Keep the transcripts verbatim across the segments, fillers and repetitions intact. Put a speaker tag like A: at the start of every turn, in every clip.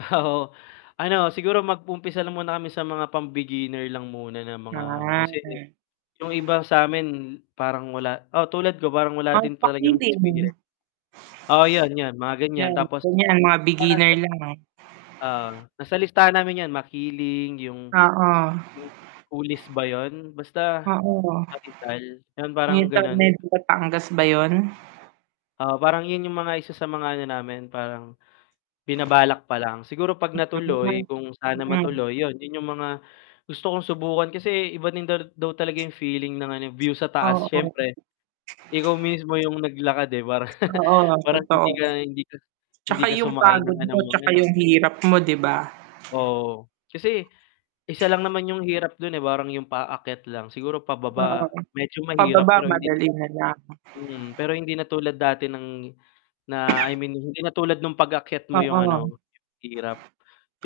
A: Ah, oo, ano siguro mag-umpisa lang muna kami sa mga pam-beginner lang muna na mga ano,
B: Ah.
A: kasi yung iba sa 'min parang wala oo tulad ko, parang wala
B: Mount
A: din talagang
B: Makiling.
A: experience. oo yun yun mga gan'yan,
B: 'Yan,
A: tapos
B: gan'yan mga beginner
A: [unintelligible]
B: lang.
A: Oo, nasa listahan namin 'yan, Makiling, yung
B: Oo.
A: [unintelligible] Kulis ba yun basta
B: Oo.
A: kapital, yun
B: 'Yung
A: parang
B: sa
A: gano'n.
B: may Batangas ba 'yun?
A: Oo, parang yun yung mga isa sa mga ano namin parang binabalak pa lang, siguro 'pag natuloy
B: Mm.
A: kung sana
B: Mm.
A: matuloy yun, yun yung mga gusto kong subukan kasi iba din daw daw talaga yung feeling ng ano view sa taas
B: Oo.
A: s'yempre. Ikaw mismo yung naglakad, eh, parang
B: Oo,
A: parang
B: totoo.
A: hindi ka hindi ka hindi
B: 'Tsaka
A: ka
B: yung
A: sumakay ng
B: pagod
A: ano,
B: mo,
A: mga
B: 'tsaka
A: ano.
B: yung hirap mo, 'di ba?
A: Oo, kasi isa lang naman yung hirap dun, eh, parang yung paakyat lang siguro
B: Oo,
A: pababa medyo mahirap
B: pababa
A: pero hindi na,
B: madali na lang.
A: mhm, pero hindi na tulad dati ng na I mean, hindi na tulad nung pag-akyat mo yung
B: Oo.
A: ano, yung hirap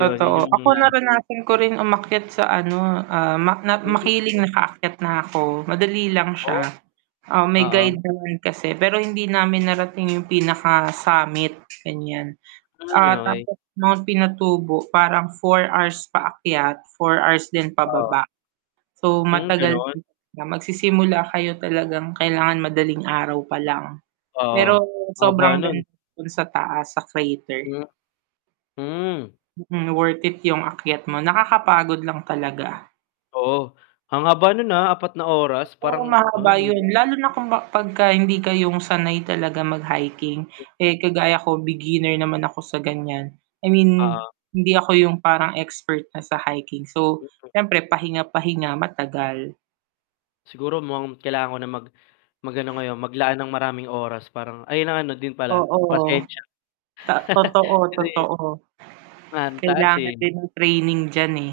A: yun, yun yung
B: ako
A: mga.
B: naranasan ko rin umakyat sa ano, ah, mak nat
A: Mm gano'n.
B: Makiling nakaakyat na ako, madali lang siya,
A: Oh.
B: ah, may
A: Oo.
B: guide naman kasi pero hindi namin narating yung pinaka summit, gan'yan,
A: Hmm,
B: ah,
A: okey.
B: tapos Mount Pinatubo parang four hours paakyat, four hours din
A: Oo.
B: pababa, so,
A: Hmm,
B: matagal
A: gano'n.
B: magsisimula kayo talagang kailangan madaling araw pa lang,
A: Oo,
B: pero
A: haba
B: sobrang
A: nun.
B: ganda dun sa taas sa crater.
A: Hmm. Hmm.
B: Mm, worth it yung ayat mo, nakakapagod lang talaga.
A: Oo. Ang haba no'n, ah, apat na oras
B: Oo,
A: parang,
B: mahaba yun
A: ay
B: lalo na kung ba 'pag ka hindi kayong sanay talaga mag hiking, eh, kagaya ko beginner naman ako sa gan'yan, I mean
A: Oo.
B: hindi ako yung parang expert na sa hiking, so,
A: Dito.
B: s'yempre pahinga-pahinga, matagal.
A: Siguro, mukhang kailangan ko na mag mag ano ngayon, maglaan ng maraming oras parang ay ng ano din pala,
B: Oo,
A: pasensya.
B: to totoo,
A: Kasi
B: totoo
A: Ang taas,
B: kailangan
A: eh.
B: din ng training d'yan, eh.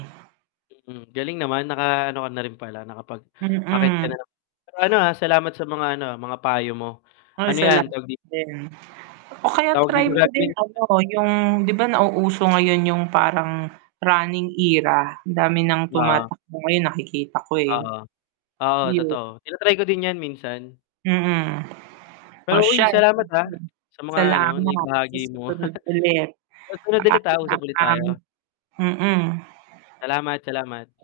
A: Mm, galing naman naka ano ka na rin pala nakapag-akyat ka
B: Mm.
A: na pero ano, ah, salamat sa mga ano mga payo mo,
B: Ay
A: ano
B: isa
A: 'yan
B: lang
A: tawag di
B: din, o kaya
A: Tawag
B: try
A: dito.
B: mo din
A: [unintelligible]
B: ano yung, 'di ba, nauuso ngayon yung parang running era, dami ng
A: Oo.
B: tumatakbo ngayon, nakikita ko, eh.
A: Oo, oo,
B: Yung
A: totoo, tina-try ko din 'yan, minsan.
B: Mm, o
A: Pero uy
B: siya
A: salamat ha,
B: sige,
A: sa mga ano
B: salamat, sa
A: naibahagi mo.
B: susunod ulit.
A: Sa sunod ulit, ah, usap ulit
B: Paalam.
A: tayo.
B: Mm.
A: Salamat, salamat.